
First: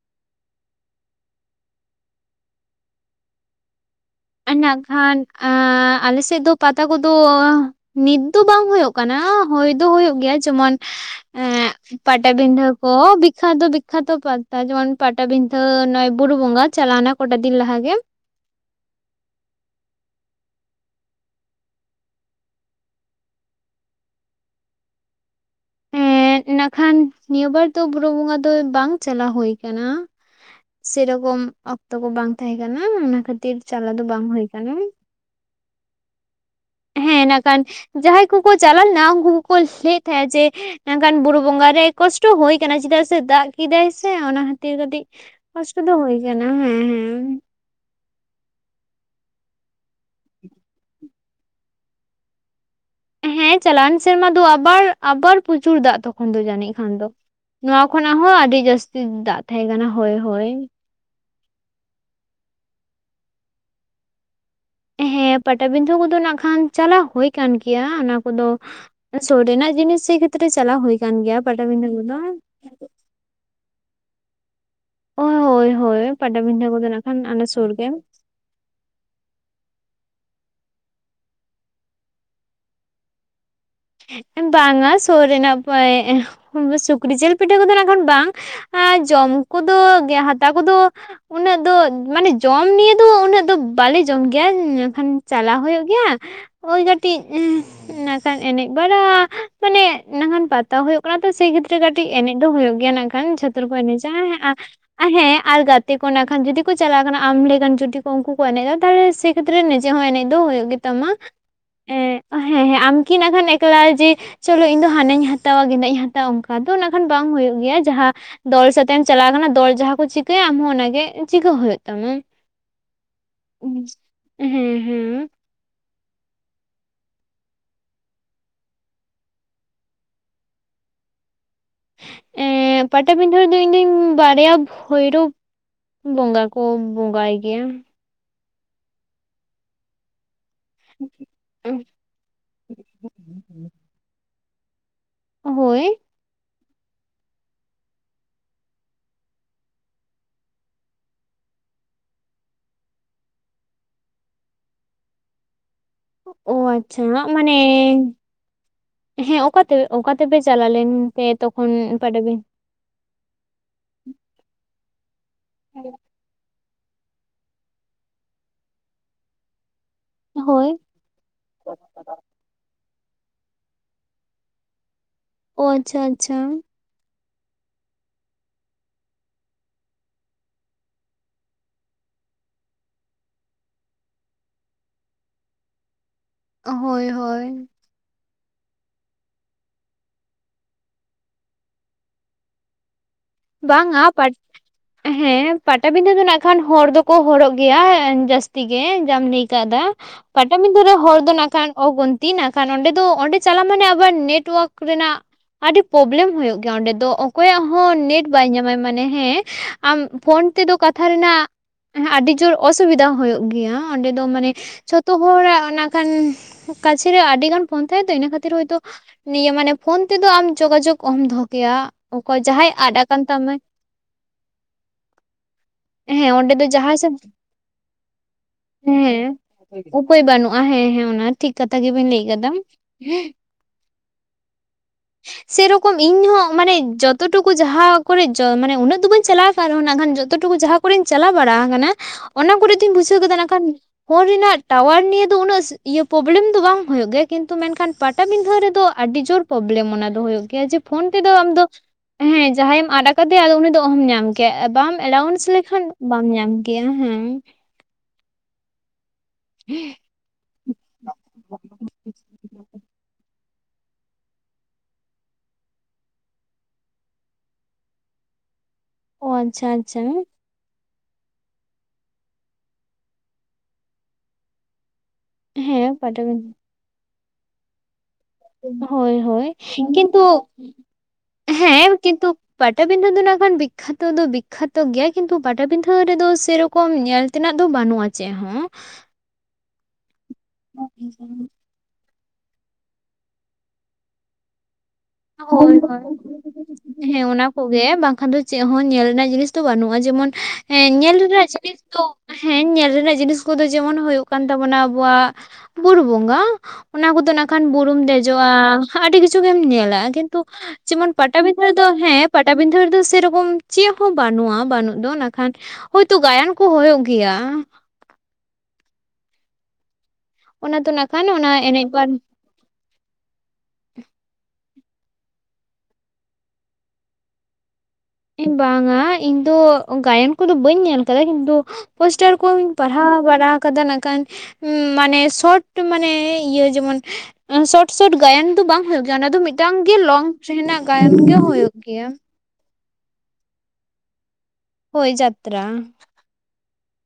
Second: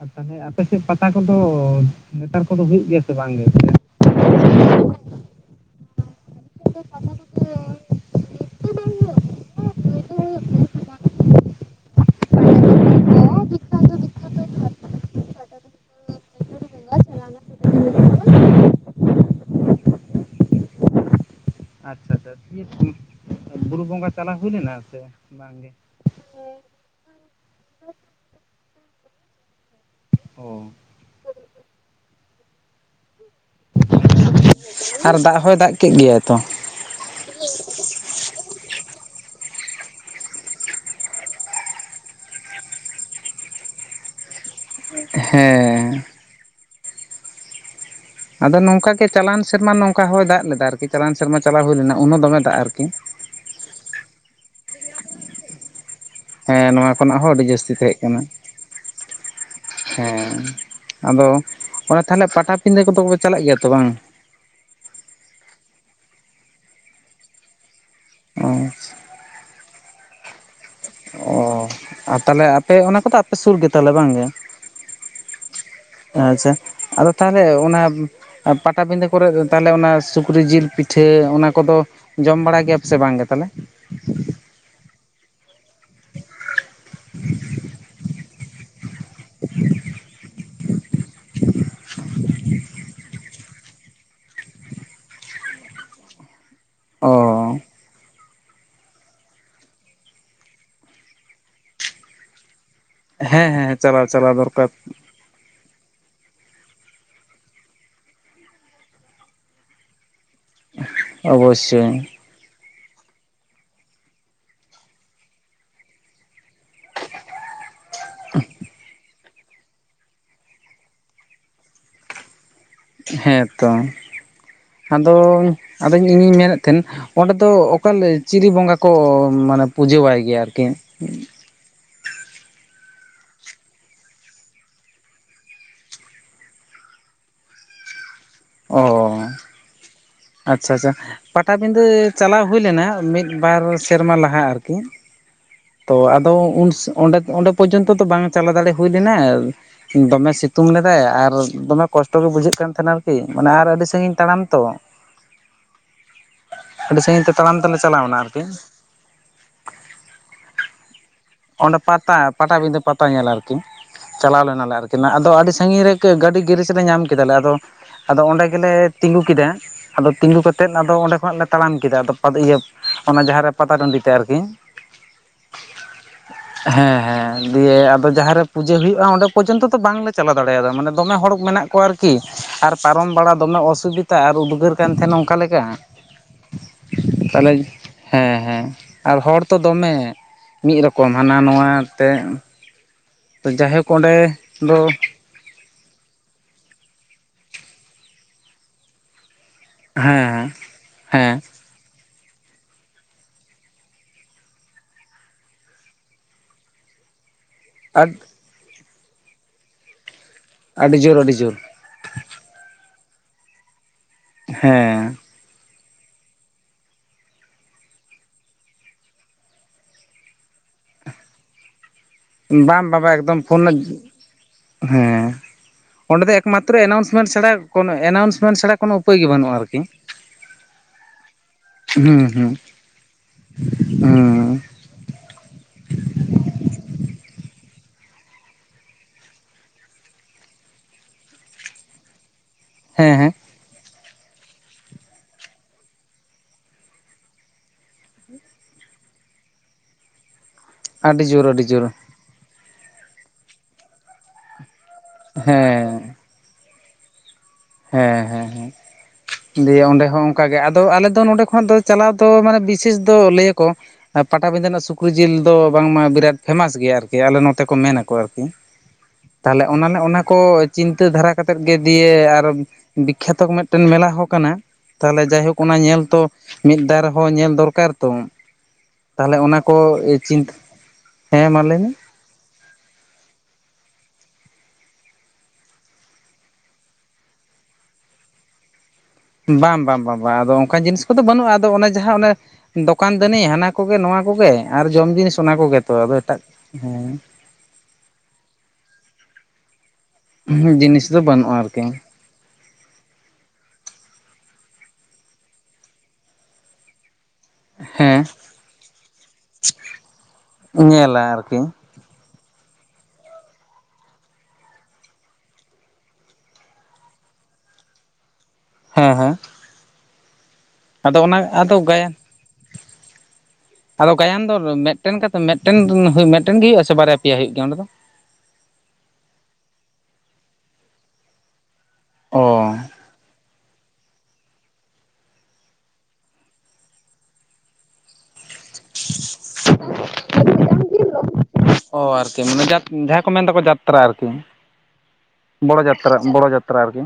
ᱟᱨ ᱛᱟᱦᱞᱮ ᱟᱯᱮ ᱥᱮᱫ ᱯᱟᱛᱟ ᱠᱚᱫᱚ ᱱᱮᱛᱟᱨ ᱠᱚᱫᱚ ᱦᱩᱭᱩᱜ ᱜᱮᱭᱟ ᱥᱮ ᱵᱟᱝ ᱜᱮ ᱾ ᱤᱱᱟᱹ ᱠᱷᱟᱱ ᱟᱸᱻ ᱟᱞᱮᱥᱮᱫ ᱫᱚ ᱯᱟᱛᱟ ᱠᱚᱫᱚ ᱱᱤᱛ ᱫᱚ ᱵᱟᱝ ᱦᱩᱭᱩᱜ ᱠᱟᱱᱟ ᱦᱩᱭ ᱫᱚ ᱦᱩᱭᱩᱜ ᱜᱮᱭᱟ ᱡᱮᱢᱚᱱ ᱮᱸᱜ ᱯᱟᱴᱟᱵᱤᱸᱫᱷᱟᱹ ᱠᱚ ᱵᱤᱠᱠᱷᱟᱛᱚ ᱵᱤᱠᱠᱷᱟᱛᱚ ᱯᱟᱛᱟ ᱡᱮᱢᱚᱱ ᱯᱟᱴ ᱴᱟᱵᱤᱫᱷᱟᱹ ᱱᱚᱜ-ᱚᱭ ᱵᱩᱨᱩ ᱵᱚᱸᱜᱟ ᱪᱟᱞᱟᱣ ᱮᱱᱟ ᱠᱚᱴᱟ ᱫᱤᱱ ᱞᱟᱦᱟᱜᱮ ᱾ ᱟᱪᱪᱷᱟ ᱟᱪᱪᱷᱟ, ᱵᱩᱨᱩ ᱵᱚᱸᱜᱟ ᱪᱟᱞᱟᱣ ᱦᱩᱭ ᱞᱮᱱᱟ ᱥᱮ ᱵᱟᱝ ᱜᱮ? ᱮᱸ ᱱᱟᱜᱠᱷᱟᱱ ᱱᱤᱭᱟᱹ ᱵᱟᱨ ᱫᱚ ᱵᱩᱨᱩ ᱵᱚᱸᱜᱟ ᱫᱚ ᱵᱟᱝ ᱪᱟᱞᱟᱣ ᱦᱩᱭ ᱠᱟᱱᱟ, ᱚ ᱾ ᱥᱮᱨᱚᱠᱚᱢ ᱚᱠᱛᱚ ᱠᱚ ᱵᱟᱝ ᱛᱟᱦᱮᱸ ᱠᱟᱱᱟ ᱚᱱᱟ ᱠᱷᱟᱹᱛᱤᱨ ᱪᱟᱞᱟ ᱫᱚ ᱵᱟᱝ ᱦᱩᱭ ᱠᱟᱱᱟ ᱟᱨ ᱫᱟᱜ ᱦᱚᱭ ᱫᱟᱜ ᱠᱮᱜ ᱜᱮᱭᱟᱭ ᱛᱚ ᱾ ᱦᱮᱸ ᱮᱱᱟ ᱠᱷᱟᱱ ᱡᱟᱸᱦᱟᱸᱭ ᱠᱩᱠᱚ ᱪᱟᱞᱟᱣ ᱞᱮᱱᱟ ᱩᱱᱠᱩ ᱠᱚᱠᱚ ᱞᱟᱹᱭᱮᱜ ᱛᱟᱦᱮᱸᱜ ᱡᱮ ᱮᱱᱠᱷᱟᱱ ᱵᱩᱨᱩ ᱵᱚᱸᱜᱟ ᱨᱮ ᱠᱚᱥᱴᱚ ᱦᱳᱭ ᱠᱟᱱᱟ ᱪᱮᱫᱟᱜ ᱥᱮ ᱫᱟᱜ ᱠᱮᱫᱟᱭ ᱥᱮ ᱚᱱᱟ ᱛᱤᱨ ᱠᱟᱴᱤᱡ ᱠᱚᱥᱴᱚ ᱫᱚ ᱦᱮᱸ ᱦᱳᱭ ᱠᱟᱱᱟ ᱦᱮᱸ ᱦᱮᱸ ᱾ ᱟᱫᱚ ᱱᱚᱝᱠᱟ ᱜᱮ ᱪᱟᱞᱟᱣᱮᱱ ᱥᱮᱨᱢᱟ ᱱᱚᱝᱠᱟ ᱦᱚᱭ ᱫᱟᱜ ᱞᱮᱫᱟ ᱟᱨᱠᱤ ᱪᱟᱞᱟᱣᱮᱱ ᱥᱮᱨᱢᱟ ᱪᱟᱞᱟᱣ ᱦᱩᱭ ᱞᱮᱱᱟ ᱩᱱ ᱦᱚᱸ ᱫᱚᱢᱮ ᱫᱟᱜ ᱟᱨᱠᱤ ᱾ ᱦᱮᱸ ᱪᱟᱞᱟᱣᱮᱱ ᱥᱮᱨᱢᱟ ᱫᱚ ᱟᱵᱟᱨ ᱟᱵᱟᱨ ᱯᱩᱪᱩᱨ ᱫᱟᱜ ᱫᱚ ᱛᱚᱠᱷᱚᱱ ᱫᱚ ᱦᱮᱸ ᱡᱟᱹᱱᱤᱡ ᱠᱷᱟᱱ ᱱᱚᱣᱟ ᱫᱚ ᱠᱷᱚᱱᱟᱜ ᱦᱚᱸ ᱟᱹᱰᱤ ᱡᱟᱹᱥᱛᱤ ᱱᱚᱣᱟ ᱛᱟᱦᱮᱸ ᱠᱷᱚᱱᱟᱜ ᱠᱟᱱᱟ ᱦᱚᱸ ᱟᱰᱤ ᱡᱟᱹᱥᱛᱤ ᱫᱟᱜ ᱛᱟᱦᱮᱸ ᱠᱟᱱᱟ ᱦᱚᱭ ᱦᱮᱸ ᱦᱚᱭ ᱾ ᱟᱫᱚ ᱚᱱᱮ ᱛᱟᱦᱞᱮ ᱯᱟᱴᱟ ᱯᱤᱸᱫᱷᱟᱹ ᱠᱚᱫᱚ ᱯᱮ ᱪᱟᱞᱟᱜ ᱜᱮᱭᱟ ᱛᱚ ᱵᱟᱝ? ᱦᱮᱸ ᱯᱟᱴᱟᱵᱤᱸᱫᱷᱟᱹ ᱠᱚᱫᱚ ᱱᱟᱜ ᱠᱷᱟᱱ ᱪᱟᱞᱟᱣ ᱦᱳᱭ ᱠᱟᱱ ᱜᱮᱭᱟ ᱚᱱᱟ ᱚ ᱠᱚᱫᱚ ᱥᱳᱨ ᱨᱮᱱᱟᱜ ᱡᱤᱱᱤᱥ ᱥᱮᱭ ᱠᱷᱮᱛᱨᱮ ᱪᱟᱞᱟᱣ ᱦᱩᱭ ᱠᱟᱱ ᱚ ᱜᱮᱭᱟ ᱯᱟᱴᱟᱵᱤᱸᱫᱷᱟᱹ ᱠᱚᱫᱚ ᱟᱨ ᱛᱟᱦᱞᱮ ᱟᱯᱮ ᱚᱱᱟ ᱠᱚᱫᱚ ᱟᱯᱮ ᱥᱩᱨ ᱜᱮ ᱛᱟᱦᱞᱮ ᱵᱟᱝᱜᱮ, ᱦᱳᱭ ᱦᱳᱭ ᱦᱳᱭ ᱟᱪᱪᱷᱟ, ᱯᱟᱴᱟᱵᱤᱸᱫᱷᱟᱹ ᱠᱚᱫᱚ ᱱᱟᱜ ᱟᱫᱚ ᱠᱷᱟᱱ ᱛᱟᱦᱞᱮ ᱟᱞᱮ ᱥᱩᱨ ᱚᱱᱟ ᱜᱮ ᱟᱨ ᱯᱟᱴᱟᱵᱤᱸᱫᱷᱟᱹ ᱠᱚᱨᱮᱜ ᱫᱚ ᱛᱟᱦᱞᱮ ᱚᱱᱟ ᱥᱩᱠᱨᱤ ᱡᱤᱞ ᱯᱤᱴᱷᱟᱹ ᱚᱱᱟ ᱠᱚᱫᱚ ᱡᱚᱢ ᱵᱟᱲᱟᱭ ᱜᱮᱭᱟᱯᱮ ᱥᱮ ᱵᱟᱝ ᱜᱮ ᱛᱟᱦᱞᱮ? ᱵᱟᱝᱟ ᱥᱳᱨ ᱨᱮᱱᱟᱜ ᱮᱸ ᱥᱩᱠᱨᱤ ᱡᱤᱞ ᱯᱤᱴᱷᱟᱹ ᱠᱚᱫᱚ ᱱᱟᱜ ᱠᱷᱟᱱ ᱵᱟᱝ ᱟᱸ ᱡᱚᱢ ᱠᱚᱫᱚ ᱜᱮ ᱦᱟᱛᱟᱣ ᱠᱚᱫᱚ ᱩᱱᱟᱹᱜ ᱫᱚ ᱢᱟᱱᱮ ᱡᱚᱢ ᱱᱤᱭᱮ ᱫᱚ ᱩᱱᱟᱹᱜ ᱫᱚ ᱵᱟᱞᱮ ᱡᱚᱢ ᱜᱮᱭᱟ ᱢᱮᱱᱠᱷᱟᱱ ᱪᱟᱞᱟᱣ ᱦᱳᱭᱳᱜ ᱜᱮᱭᱟ ᱳᱭ ᱠᱟᱴᱤᱡ ᱮᱸ ᱚ ᱱᱟ ᱮᱱᱮᱡ ᱵᱟᱲᱟ ᱢᱟᱱᱮ ᱱᱟᱠᱷᱟᱱ ᱯᱟᱛᱟ ᱦᱳᱭᱳᱜ ᱠᱟᱱᱟ ᱛᱚ ᱥᱮᱭ ᱠᱷᱟᱹᱛᱤᱨ ᱠᱟᱹᱴᱤᱡ ᱮᱱᱮᱡ ᱫᱚ ᱦᱳᱭᱳᱜ ᱜᱮᱭᱟ ᱠᱟᱱ ᱦᱮᱸ ᱪᱷᱚᱛᱚᱨ ᱠᱚ ᱦᱮᱸ ᱪᱟᱞᱟᱣ ᱮᱱᱮᱡᱟ ᱪᱟᱞᱟᱣ ᱫᱚᱨᱠᱟᱨ ᱟᱨ ᱦᱮᱸ ᱟᱨ ᱜᱟᱛᱮ ᱠᱚ ᱦᱮᱱᱟᱜ ᱠᱷᱟᱱ ᱡᱩᱫᱤ ᱠᱚ ᱪᱟᱞᱟᱣ ᱠᱟᱱᱟ ᱟᱢ ᱞᱮᱠᱟᱱ ᱡᱩᱴᱤ ᱠᱚ ᱩᱝᱠᱩ ᱠᱚ ᱮᱱᱮᱡᱫᱟ ᱛᱟᱦᱞᱮ ᱠᱷᱟᱹᱛᱤᱨ ᱱᱤᱡᱮ ᱦᱚᱸ ᱮᱱᱮᱡ ᱫᱚ ᱦᱳᱭᱳᱜ ᱜᱮ ᱛᱟᱢᱟ ᱚᱵᱚᱥᱥᱳᱭ ᱮᱸ ᱦᱮᱸ ᱦᱮᱸ ᱟᱢ ᱠᱤᱱ ᱱᱟᱜ ᱠᱷᱟᱱ ᱮᱠᱞᱟ ᱡᱮ ᱪᱚᱞᱚ ᱤᱧ ᱫᱚ ᱦᱟᱱᱟᱧ ᱦᱟᱛᱟᱣᱟ ᱜᱮᱸᱫᱟᱜ ᱤᱧ ᱦᱟ ᱛᱟ ᱚᱝᱠᱟ ᱫᱚ ᱱᱟᱜ ᱠᱷᱟᱱ ᱵᱟᱝ ᱦᱳᱭᱳᱜ ᱜᱮᱭᱟ ᱡᱟᱦᱟᱸ ᱫᱚᱞ ᱥᱟᱛᱮᱢ ᱪᱟᱞᱟᱣ ᱠᱟᱱᱟ ᱫᱚᱞ ᱡᱟᱦᱟᱸ ᱠᱚ ᱪᱤᱠᱟᱹᱭᱟ ᱟᱢᱦᱚᱸ ᱚᱱᱟᱜᱮ ᱪᱤᱠᱟᱹ ᱦᱳᱭᱳᱜ ᱛᱟᱢᱟ ᱾ ᱦᱮᱸᱛᱚ, ᱦᱮᱸ ᱦᱮᱸ ᱟᱫᱚ ᱟᱫᱚ ᱤᱧᱤᱧ ᱢᱮᱱᱮᱫ ᱛᱟᱦᱮᱱ ᱚᱸᱰᱮ ᱫᱚ ᱚᱠᱟ ᱞᱟᱹᱭ ᱪᱤᱞᱤ ᱵᱚᱸᱜᱟ ᱠᱚ ᱢᱟᱱᱮ ᱯᱩᱡᱟᱹᱣᱟᱭ ᱜᱮᱭᱟ ᱟᱨᱠᱤ ᱾ ᱮᱸ ᱯᱟᱴᱟᱵᱤᱸᱫᱷᱟᱹ ᱨᱮᱫᱚ ᱤᱧ ᱫᱚᱧ ᱵᱟᱲᱟᱭᱟ ᱵᱷᱳᱭᱨᱳᱵᱽ ᱵᱚᱸᱜᱟ ᱠᱚ ᱵᱚᱸᱜᱟᱭ ᱜᱮᱭᱟ ᱾ ᱚᱸ᱾ ᱟᱪᱪᱷᱟ ᱟᱪᱪᱷᱟ, ᱯᱟᱴᱟᱵᱤᱸᱫᱟᱹ ᱪᱟᱞᱟᱣ ᱦᱩᱭ ᱞᱮᱱᱟ ᱢᱤᱫ ᱵᱟᱨ ᱥᱮᱨᱢᱟ ᱞᱟᱦᱟ ᱟᱨᱠᱤ ᱦᱳᱭ ᱾ ᱛᱚ ᱟᱫᱚ ᱩᱱᱥ ᱚᱸᱰᱮ ᱯᱚᱨᱡᱚᱱᱛᱚ ᱫᱚ ᱵᱟᱝ ᱪᱟᱞᱟᱣ ᱫᱟᱲᱮ ᱦᱩᱭ ᱞᱮᱱᱟ, ᱫᱚᱢᱮ ᱥᱤᱛᱩᱝ ᱞᱮᱫᱟᱭ ᱟᱨ ᱫᱚᱢᱮ ᱠᱚᱥᱴᱚ ᱜᱮ ᱵᱩᱡᱷᱟᱹᱜ ᱠᱟᱱ ᱛᱟᱦᱮᱱᱟ ᱟᱨᱠᱤ ᱢᱟᱱᱮ ᱟᱨ ᱟᱹᱰᱤ ᱥᱟᱺᱜᱤᱧ ᱛᱟᱲᱟᱢ ᱛᱚ ᱾ ᱚ ᱟᱹᱰᱤ ᱟᱪᱪᱷᱟ ᱥᱟᱺᱜᱤᱧ ᱛᱮ ᱢᱟᱱᱮ ᱛᱟᱲᱟᱢ ᱛᱮᱞᱮ ᱪᱟᱞᱟᱣᱱᱟ ᱟᱨᱠᱤ ᱦᱮᱸ ᱚᱠᱟᱛᱮ ᱚᱠᱟ ᱛᱮᱯᱮ ᱪᱟᱞᱟᱣ ᱞᱮᱱ ᱛᱮ ᱛᱚᱠᱷᱚᱱ ᱚᱱᱰᱮ ᱯᱟᱛᱟ ᱯᱟᱴᱟᱵᱤᱸᱫᱷᱟᱹ ᱯᱟᱴᱟᱵᱤᱸᱫᱟ. ᱯᱟᱛ ᱯᱟᱛᱟ ᱧᱮᱞ ᱟᱨᱠᱤ ᱪᱟᱞᱟᱣ ᱞᱮᱱᱟᱞᱮ ᱟᱨᱠᱤ ᱟᱫᱚ ᱟᱹᱰᱤ ᱥᱟᱺᱜᱤᱧ ᱨᱮ ᱜᱟᱹᱰᱤ ᱜᱨᱮᱤᱡ ᱞᱮ ᱧᱟᱢ ᱠᱮᱫᱟᱞᱮ ᱟᱫᱚ ᱟᱫᱚ ᱚᱸᱰᱮ ᱜᱮᱞᱮ ᱛᱤᱸᱜᱩ ᱠᱮᱫᱟ ᱟᱫᱚ ᱛᱤᱸᱜᱩ ᱠᱟᱛᱮ ᱦᱳᱭ ᱟᱫᱚ ᱚᱸᱰᱮ ᱠᱷᱚᱱᱟᱜ ᱞᱮ ᱛᱟᱲᱟᱢ ᱠᱮᱫᱟ ᱟᱫᱚ ᱤᱭᱟᱹ ᱚᱱᱟ ᱡᱟᱦᱟᱸᱨᱮ ᱯᱟᱛᱟ ᱴᱟᱺᱰᱤ ᱛᱮ ᱟᱨᱠᱤ ᱾ ᱟ ᱟᱪᱪᱷᱟ ᱟᱪᱪᱷᱟ ᱾ ᱦᱮᱸ ᱦᱮᱸ ᱾ ᱫᱤᱭᱮ ᱟᱫᱚ ᱡᱟᱦᱟᱸᱨᱮ ᱯᱩᱡᱟᱹ ᱦᱩᱭᱩᱜᱼᱟ ᱚᱸᱰᱮ ᱯᱚᱨᱡᱚᱱᱛᱚ ᱵᱟᱝ ᱞᱮ ᱪᱟᱞᱟᱣ ᱫᱟᱲᱮᱭᱟᱫᱟ ᱢᱟᱱᱮ ᱫᱚᱢᱮ ᱦᱚᱲ ᱢᱮᱱᱟᱜ ᱠᱚᱣᱟ ᱟᱨᱠᱤ᱾ ᱟᱨ ᱯᱟᱨᱚᱢ ᱵᱟᱲᱟ ᱫᱚᱢᱮ ᱚᱥᱩᱵᱤᱛᱟ ᱟᱨ ᱩᱫᱽᱜᱟᱹᱨ ᱠᱟᱱ ᱛᱟᱦᱮᱱ ᱚᱱᱠᱟ ᱞᱮᱠᱟ, ᱦᱳᱭ ᱦᱳᱭ ᱛᱟᱦᱞᱮ ᱦᱮᱸ ᱦᱮᱸ, ᱟᱨ ᱦᱚᱲ ᱛᱚ ᱫᱚᱢᱮ ᱢᱤᱫ ᱨᱚᱠ ᱠᱚᱢ ᱦᱟᱱᱟ ᱱᱚᱣᱟ ᱛᱮ᱾ ᱡᱟᱭᱦᱳᱠ ᱵᱟᱝᱟ ᱯᱟᱴ, ᱚᱸᱰᱮ ᱫᱚ ᱮᱦ ᱦᱮᱸ ᱯᱟᱴᱟᱵᱤᱸᱫᱟᱹ ᱫᱚ ᱱᱟᱜ ᱠᱷᱟᱱ ᱦᱚᱲ ᱫᱚᱠᱚ ᱦᱚᱨᱚᱜ ᱜᱮᱭᱟ ᱮ ᱡᱟᱹᱥᱛᱤ ᱜᱮ ᱡᱟᱢ ᱞᱟ. ᱭ ᱠᱟᱫᱟ ᱦᱮᱸ ᱯᱟᱴᱟᱵᱤᱸᱫᱟᱹ ᱨᱮ ᱦᱚᱲ ᱫᱚ ᱦᱮᱸ ᱱᱟᱜ ᱠᱷᱟᱱ ᱚᱜᱩᱱᱛᱤ ᱱᱟᱜ ᱠᱷᱟᱱ ᱚᱸᱰᱮ ᱫᱚ ᱚᱸᱰᱮ ᱪᱟᱞᱟᱜ ᱢᱟᱱᱮ ᱟᱵᱟᱨ ᱱᱮᱴᱚᱣᱟᱠ ᱨᱮᱱᱟᱜ ᱟᱹᱰᱤ ᱯᱳᱵᱞᱮᱢ ᱦᱩᱭᱩᱜ ᱜᱮᱭᱟ ᱚᱸᱰᱮ ᱫᱚ ᱚᱠᱚᱭᱟᱜ ᱦᱚᱸ ᱱᱮᱴ ᱵᱟᱭ ᱧᱟᱢᱟᱭ ᱢᱟᱱᱮ ᱦᱮᱸ, ᱟᱢ ᱯᱷᱳᱱ ᱛᱮᱫᱚ ᱟᱹᱰᱤ ᱠᱟᱛᱷᱟ ᱡᱳᱨ ᱟᱹᱰᱤ ᱨᱮᱱᱟᱜ ᱡᱳᱨ ᱦᱮᱸ ᱟᱹᱰᱤ ᱡᱳᱨ ᱚᱥᱩᱵᱤᱫᱷᱟ ᱦᱩᱭᱩᱜ ᱜᱮᱭᱟ ᱚᱸᱰᱮ ᱫᱚ ᱢᱟᱱᱮ ᱡᱷᱚᱛᱚ ᱦᱮᱸ ᱦᱚᱲᱟᱜ ᱚᱱᱟ ᱠᱷᱟᱱ ᱠᱟᱪᱷᱮ ᱨᱮ ᱟᱹᱰᱤᱜᱟᱱ ᱯᱷᱳᱱ ᱛᱟᱦᱮᱸ ᱛᱚ ᱤᱱᱟᱹ ᱠᱷᱟᱹᱛᱤᱨ ᱦᱚᱭᱛᱳ ᱱᱤᱭᱟᱹ ᱢᱟᱱᱮ ᱯᱷᱳᱱ ᱛᱮᱫᱚ ᱟᱢ ᱡᱳᱜᱟᱡᱳᱜᱽ ᱚᱦᱚᱢ ᱫᱚᱦᱚ ᱠᱮᱭᱟ ᱚᱠᱚᱭ ᱡᱟᱦᱟᱸᱭ ᱵᱟᱝ ᱟᱫ ᱵᱟᱵᱟ ᱟᱠᱟᱱ ᱮᱠᱫᱚᱢ ᱛᱟᱢᱟᱭ ᱯᱷᱳᱱ ᱱᱟᱜ, ᱦᱮᱸ᱾ ᱚᱸᱰᱮ ᱦᱮᱸ ᱫᱚ ᱮᱠᱢᱟᱛᱨᱚ ᱡᱟᱦᱟᱸᱭ ᱥᱮ ᱮᱱᱟᱣᱩᱱᱥᱢᱮᱱᱴ ᱪᱷᱟᱲᱟ ᱠᱳᱱᱳ ᱮᱱᱟᱣᱩᱱᱥᱢᱴ ᱪᱷᱟᱲᱟ ᱠᱚᱱᱳ ᱩᱯᱟᱹᱭ ᱜᱮ ᱦᱮᱸ ᱵᱟᱹᱱᱩᱜᱼᱟ ᱟᱨᱠᱤ᱾ ᱩᱯᱟᱹᱭ ᱵᱟᱹᱱᱩᱜᱼᱟ ᱦᱮᱸ ᱦᱮᱸ ᱚᱱᱟ ᱴᱷᱤᱠ ᱠᱟᱛᱷᱟ ᱜᱮᱵᱮᱱ ᱞᱟᱹᱭ ᱠᱟᱫᱟᱢ ᱦᱚᱸ᱾ ᱥᱮᱭ ᱨᱚᱠᱚᱢ ᱤᱧ ᱦᱚᱸ ᱢᱟᱱᱮ ᱡᱚᱛᱚ ᱴᱩᱠᱩ ᱡᱟᱦᱟᱸ ᱠᱚᱨᱮᱜ ᱡᱚ ᱢᱟᱱᱮ ᱩᱱᱟᱹᱜ ᱫᱚ ᱵᱟᱹᱧ ᱪᱟᱞᱟᱣ ᱟᱠᱟᱱ ᱨᱮᱦᱚᱸ ᱱᱟᱜ ᱠᱷᱟᱱ ᱡᱚᱛᱚ ᱴᱩᱠᱩ ᱡᱟᱦᱟᱸ ᱠᱚᱨᱮᱧ ᱪᱟᱞᱟᱣ ᱵᱟᱲᱟ ᱟᱠᱟᱱᱟ ᱚᱱᱟ ᱠᱚᱨᱮ [unintelligible] ᱦᱮᱸ ᱵᱩᱡᱷᱟᱹᱣ ᱦᱮᱸ ᱠᱟᱫᱟ ᱱᱟᱜ ᱠᱷᱟᱱ ᱯᱷᱳᱱ ᱨᱮᱱᱟᱜ ᱴᱟᱣᱟᱨ ᱱᱤᱭᱮ ᱫᱚ ᱩᱱᱟᱹᱜ ᱤᱭᱟᱹ ᱯᱚᱵᱞᱮᱢ ᱫᱚ ᱵᱟᱝ ᱦᱳᱭᱳᱜ ᱜᱮᱭᱟ ᱠᱤᱱᱛᱩ ᱢᱮᱱᱠᱷᱟᱱ ᱯᱟᱴᱟᱵᱤᱸᱷᱟᱹ ᱨᱮᱫᱚ ᱟᱹᱰᱤ ᱡᱳᱨ ᱯᱚᱵᱞᱮᱢ ᱚᱱᱟ ᱫᱚ ᱦᱩᱭᱩᱜ ᱜᱮᱭᱟ ᱡᱮ ᱯᱷᱳᱱ ᱟᱹᱰᱤ ᱛᱮᱫᱚ ᱡᱳᱨ ᱟᱢ ᱫᱚ ᱟᱹᱰᱤ ᱡᱳᱨ ᱦᱮᱸ ᱡᱟᱦᱟᱸᱭᱮᱢ ᱟᱫ ᱠᱟᱫᱮᱭᱟ ᱟᱫᱚ ᱩᱱᱤ ᱫᱚ ᱚᱦᱚᱢ ᱧᱟᱢ ᱠᱮᱭᱟ ᱵᱟᱢ ᱮᱞᱟᱣᱩᱱᱥ ᱞᱮᱠᱷᱟᱱ ᱦᱮᱸ ᱵᱟᱢ ᱧᱟᱢ ᱠᱮᱭᱟ ᱦᱮᱸ᱾ ᱦᱮᱸ ᱦᱮᱸ ᱦᱮᱸ ᱫᱤᱭᱮ ᱚᱸᱰᱮ ᱦᱚᱸ ᱚᱱᱠᱟ ᱜᱮ ᱟᱫᱚ ᱟᱞᱮ ᱫᱚ ᱱᱚᱰᱮ ᱠᱷᱚᱱᱟᱜ ᱫᱚ ᱪᱟᱞᱟᱣ ᱫᱚ ᱢᱟᱱᱮ ᱵᱤᱥᱮᱥ ᱫᱚ ᱞᱟᱹᱭᱟᱠᱚ ᱟᱨ ᱯᱟᱴᱟᱵᱤᱸᱫᱟᱹ ᱨᱮᱱᱟᱜ ᱥᱩᱠᱨᱤ ᱡᱤᱞ ᱫᱚ ᱵᱟᱝᱢᱟ ᱵᱤᱨᱟᱴ ᱯᱷᱮᱢᱟᱥ ᱜᱮᱭᱟ ᱟᱨᱠᱤ ᱟᱞᱮ ᱱᱚᱛᱮ ᱠᱚ ᱢᱮᱱᱟᱠᱚ ᱟᱨᱠᱤ ᱚ ᱛᱟᱦᱞᱮ ᱟᱪᱪᱷᱟ ᱚᱱᱟᱞᱮ ᱟᱪᱪᱷᱟ ᱚᱱᱟ ᱠᱚ ᱪᱤᱱᱛᱟᱹ ᱫᱷᱟᱨᱟ ᱠᱟᱛᱮ ᱜᱮ ᱫᱤᱭᱮ ᱟᱨ ᱵᱤᱠᱠᱷᱟᱛᱚᱠ ᱢᱤᱫᱴᱮᱱ ᱢᱮᱞᱟ ᱦᱚᱸ ᱠᱟᱱᱟ ᱛᱟᱦᱞᱮ ᱡᱟᱭᱦᱳᱠ ᱚᱱᱟ ᱦᱮᱸ ᱧᱮᱞ ᱛᱚ ᱯᱟᱴᱟᱵᱤᱸᱫᱷᱟᱹ ᱢᱤᱫ ᱫᱟᱨ ᱨᱮᱦᱚᱸ ᱧᱮᱞ ᱫᱚᱨᱠᱟᱨ ᱛᱚ᱾ ᱦᱳᱭ ᱛᱟᱦᱚᱞᱮ ᱦᱳᱭ ᱚᱱᱟ ᱠᱚ ᱠᱤᱱᱛᱩ, ᱪᱤᱱᱛᱟᱹ ᱢᱟ ᱞᱟᱹᱭ ᱦᱮᱸ ᱢᱮ ᱠᱤᱱᱛᱩ ᱯᱟᱴᱟᱵᱤᱸᱫᱟᱹ ᱫᱚ ᱱᱟᱜ ᱠᱷᱟᱱ ᱵᱤᱠᱷᱟᱛᱚ ᱫᱚ ᱵᱤᱠᱠᱷᱟᱛᱚ ᱜᱮᱭᱟ ᱠᱤᱱᱛᱩ ᱯᱟᱴᱟᱵᱤᱸᱫᱷᱟᱹ ᱨᱮᱫᱚ ᱥᱮᱨᱚᱠ ᱠᱚᱢ ᱧᱮᱞ ᱛᱮᱱᱟᱜ ᱫᱚ ᱵᱟᱹᱱᱩᱜᱼᱟ ᱪᱮᱫ ᱦᱚᱸ᱾ ᱵᱟᱝ ᱵᱟᱝ ᱵᱟᱝ ᱵᱟᱝ ᱟᱫᱚ ᱚᱱᱠᱟᱱ ᱡᱤᱱᱤᱥ ᱠᱚᱫᱚ ᱵᱟᱹᱱᱩᱜᱼᱟ ᱫᱚ ᱚᱱᱮ ᱡᱟᱦᱟᱸ ᱚᱱᱮ ᱫᱚᱠᱟᱱ ᱫᱟᱹᱱᱤ ᱦᱟᱱᱟ ᱠᱚᱜᱮ ᱱᱚᱣᱟ ᱠᱚᱜᱮ ᱟᱨ ᱡᱚᱢ ᱡᱤᱱᱤᱥ, ᱚᱱᱟ ᱦᱳᱭ ᱠᱚᱜᱮ ᱛᱚ ᱦᱳᱭ ᱟᱫᱚ ᱮᱴᱟᱜ ᱦᱮᱸ ᱚᱱᱟ ᱠᱚᱜᱮ ᱵᱟᱝᱠᱷᱟᱱ ᱫᱚ ᱪᱮᱫ ᱦᱚᱸ ᱧᱮᱞ ᱨᱮᱱᱟᱜ ᱡᱤᱱᱤᱥ ᱫᱚ ᱵᱟᱹᱱᱩᱜᱼᱟ ᱡᱮᱢᱚᱱ ᱮᱸ ᱡᱤᱱᱤᱥ ᱧᱮᱞ ᱫᱚ ᱨᱮᱱᱟᱜ ᱵᱟᱹᱱᱩᱜᱼᱟ ᱡᱤᱱᱤᱥ ᱟᱨᱠᱤ ᱫᱚ ᱦᱮᱸ ᱧᱮᱞ ᱨᱮᱱᱟᱜ ᱡᱤᱱᱤᱥ ᱠᱚᱫᱚ ᱡᱮᱢᱚᱱ ᱦᱩᱭᱩᱜ ᱠᱟᱱ ᱛᱟᱵᱚᱱᱟ ᱟᱵᱚᱣᱟᱜ ᱵᱩᱨᱩ ᱵᱚᱸᱜᱟ ᱚᱱᱟ ᱠᱚᱫᱚ ᱱᱟᱜ ᱠᱷᱟᱱ ᱵᱩᱨᱩᱢ ᱦᱮᱸ ᱫᱮᱡᱚᱜᱼᱟ ᱟᱹᱰᱤ ᱠᱤᱪᱷᱩ ᱜᱮᱢ ᱧᱮᱞᱟ ᱠᱤᱱᱛᱩ ᱡᱮᱢᱚᱱ ᱧᱮᱞᱟ ᱯᱟᱴᱟᱵᱤᱫᱟᱹ ᱟᱨᱠᱤ ᱨᱮᱫᱚ ᱦᱮᱸ ᱯᱟᱴᱟᱵᱤᱸᱫᱷᱟᱹ ᱨᱮᱫᱚ ᱥᱮᱨᱚᱠᱚᱢ ᱪᱮᱫ ᱦᱚᱸ ᱵᱟᱹᱱᱩᱜᱼᱟ ᱵᱟᱹᱱᱩᱜ ᱫᱚ ᱱᱟᱠᱷᱟᱱ ᱦᱳᱭᱛᱚ ᱜᱟᱭᱟᱱ ᱠᱚ ᱦᱳᱭᱳᱜ ᱜᱮᱭᱟ᱾ ᱦᱮᱸ ᱦᱮᱸ? ᱚᱱᱟ ᱫᱚ ᱱᱟᱜ ᱟᱫᱚ ᱠᱷᱟᱱ ᱚᱱᱟ ᱟᱫᱚ ᱮᱱᱮᱡ ᱵᱟᱨ ᱜᱟᱭᱟᱱ ᱟᱫᱚ ᱜᱟᱭᱟᱱ ᱫᱚ ᱢᱮᱫᱴᱮᱱ ᱠᱟᱛᱮ ᱢᱤᱫᱴᱮᱱ ᱨᱮ ᱢᱤᱫᱴᱮᱱ ᱜᱮ ᱦᱩᱭᱩᱜᱼᱟ ᱥᱮ ᱵᱟᱨᱭᱟ ᱯᱮᱭᱟ ᱦᱩᱭᱩᱜ ᱜᱮᱭᱟ ᱚᱸᱰᱮ ᱫᱚ? ᱤᱧ ᱵᱟᱝᱟ ᱤᱧ ᱫᱚ ᱜᱟᱭᱟᱱ ᱠᱚᱫᱚ ᱵᱟᱹᱧ ᱧᱮᱞ ᱠᱟᱫᱟ, ᱠᱤᱱᱛᱩ ᱯᱳᱥᱴᱟᱨ ᱚ ᱠᱚᱧ ᱯᱟ ᱯᱟᱲᱦᱟᱣ ᱵᱟᱲᱟ ᱠᱟᱫᱟ ᱱᱟᱸᱜ ᱠᱷᱟᱱ ᱢᱟᱱᱮ ᱥᱚᱴ ᱢᱟᱱᱮ ᱤᱭᱟᱹ ᱡᱮᱢᱚᱱ ᱥᱚᱴ ᱥᱚᱴ ᱜᱟᱭᱟᱱ ᱫᱚ ᱵᱟᱝ ᱦᱳᱭᱳᱜ ᱜᱮᱭᱟ᱾ ᱚᱱᱟ ᱫᱚ ᱢᱤᱫᱴᱟᱝ ᱜᱮ ᱞᱚᱝ ᱨᱮᱱᱟᱜ ᱜᱟᱭᱟᱱ ᱜᱮ ᱦᱳᱭᱳᱜ ᱜᱮᱭᱟ᱾ ᱢᱮᱱᱮᱡᱟᱨ ᱡᱟᱦᱟᱸᱭ ᱠᱚ ᱢᱮᱱ ᱫᱟᱠᱚ ᱡᱟᱛᱨᱟ ᱟᱨᱠᱤ᱾᱾ ᱦᱳᱭ ᱡᱟᱛᱨᱟ᱾ ᱛᱟᱨᱟᱜ ᱡᱟᱛᱨᱟ ᱵᱚᱲᱚ ᱡᱟᱛᱨᱟ ᱟᱨᱠᱤ,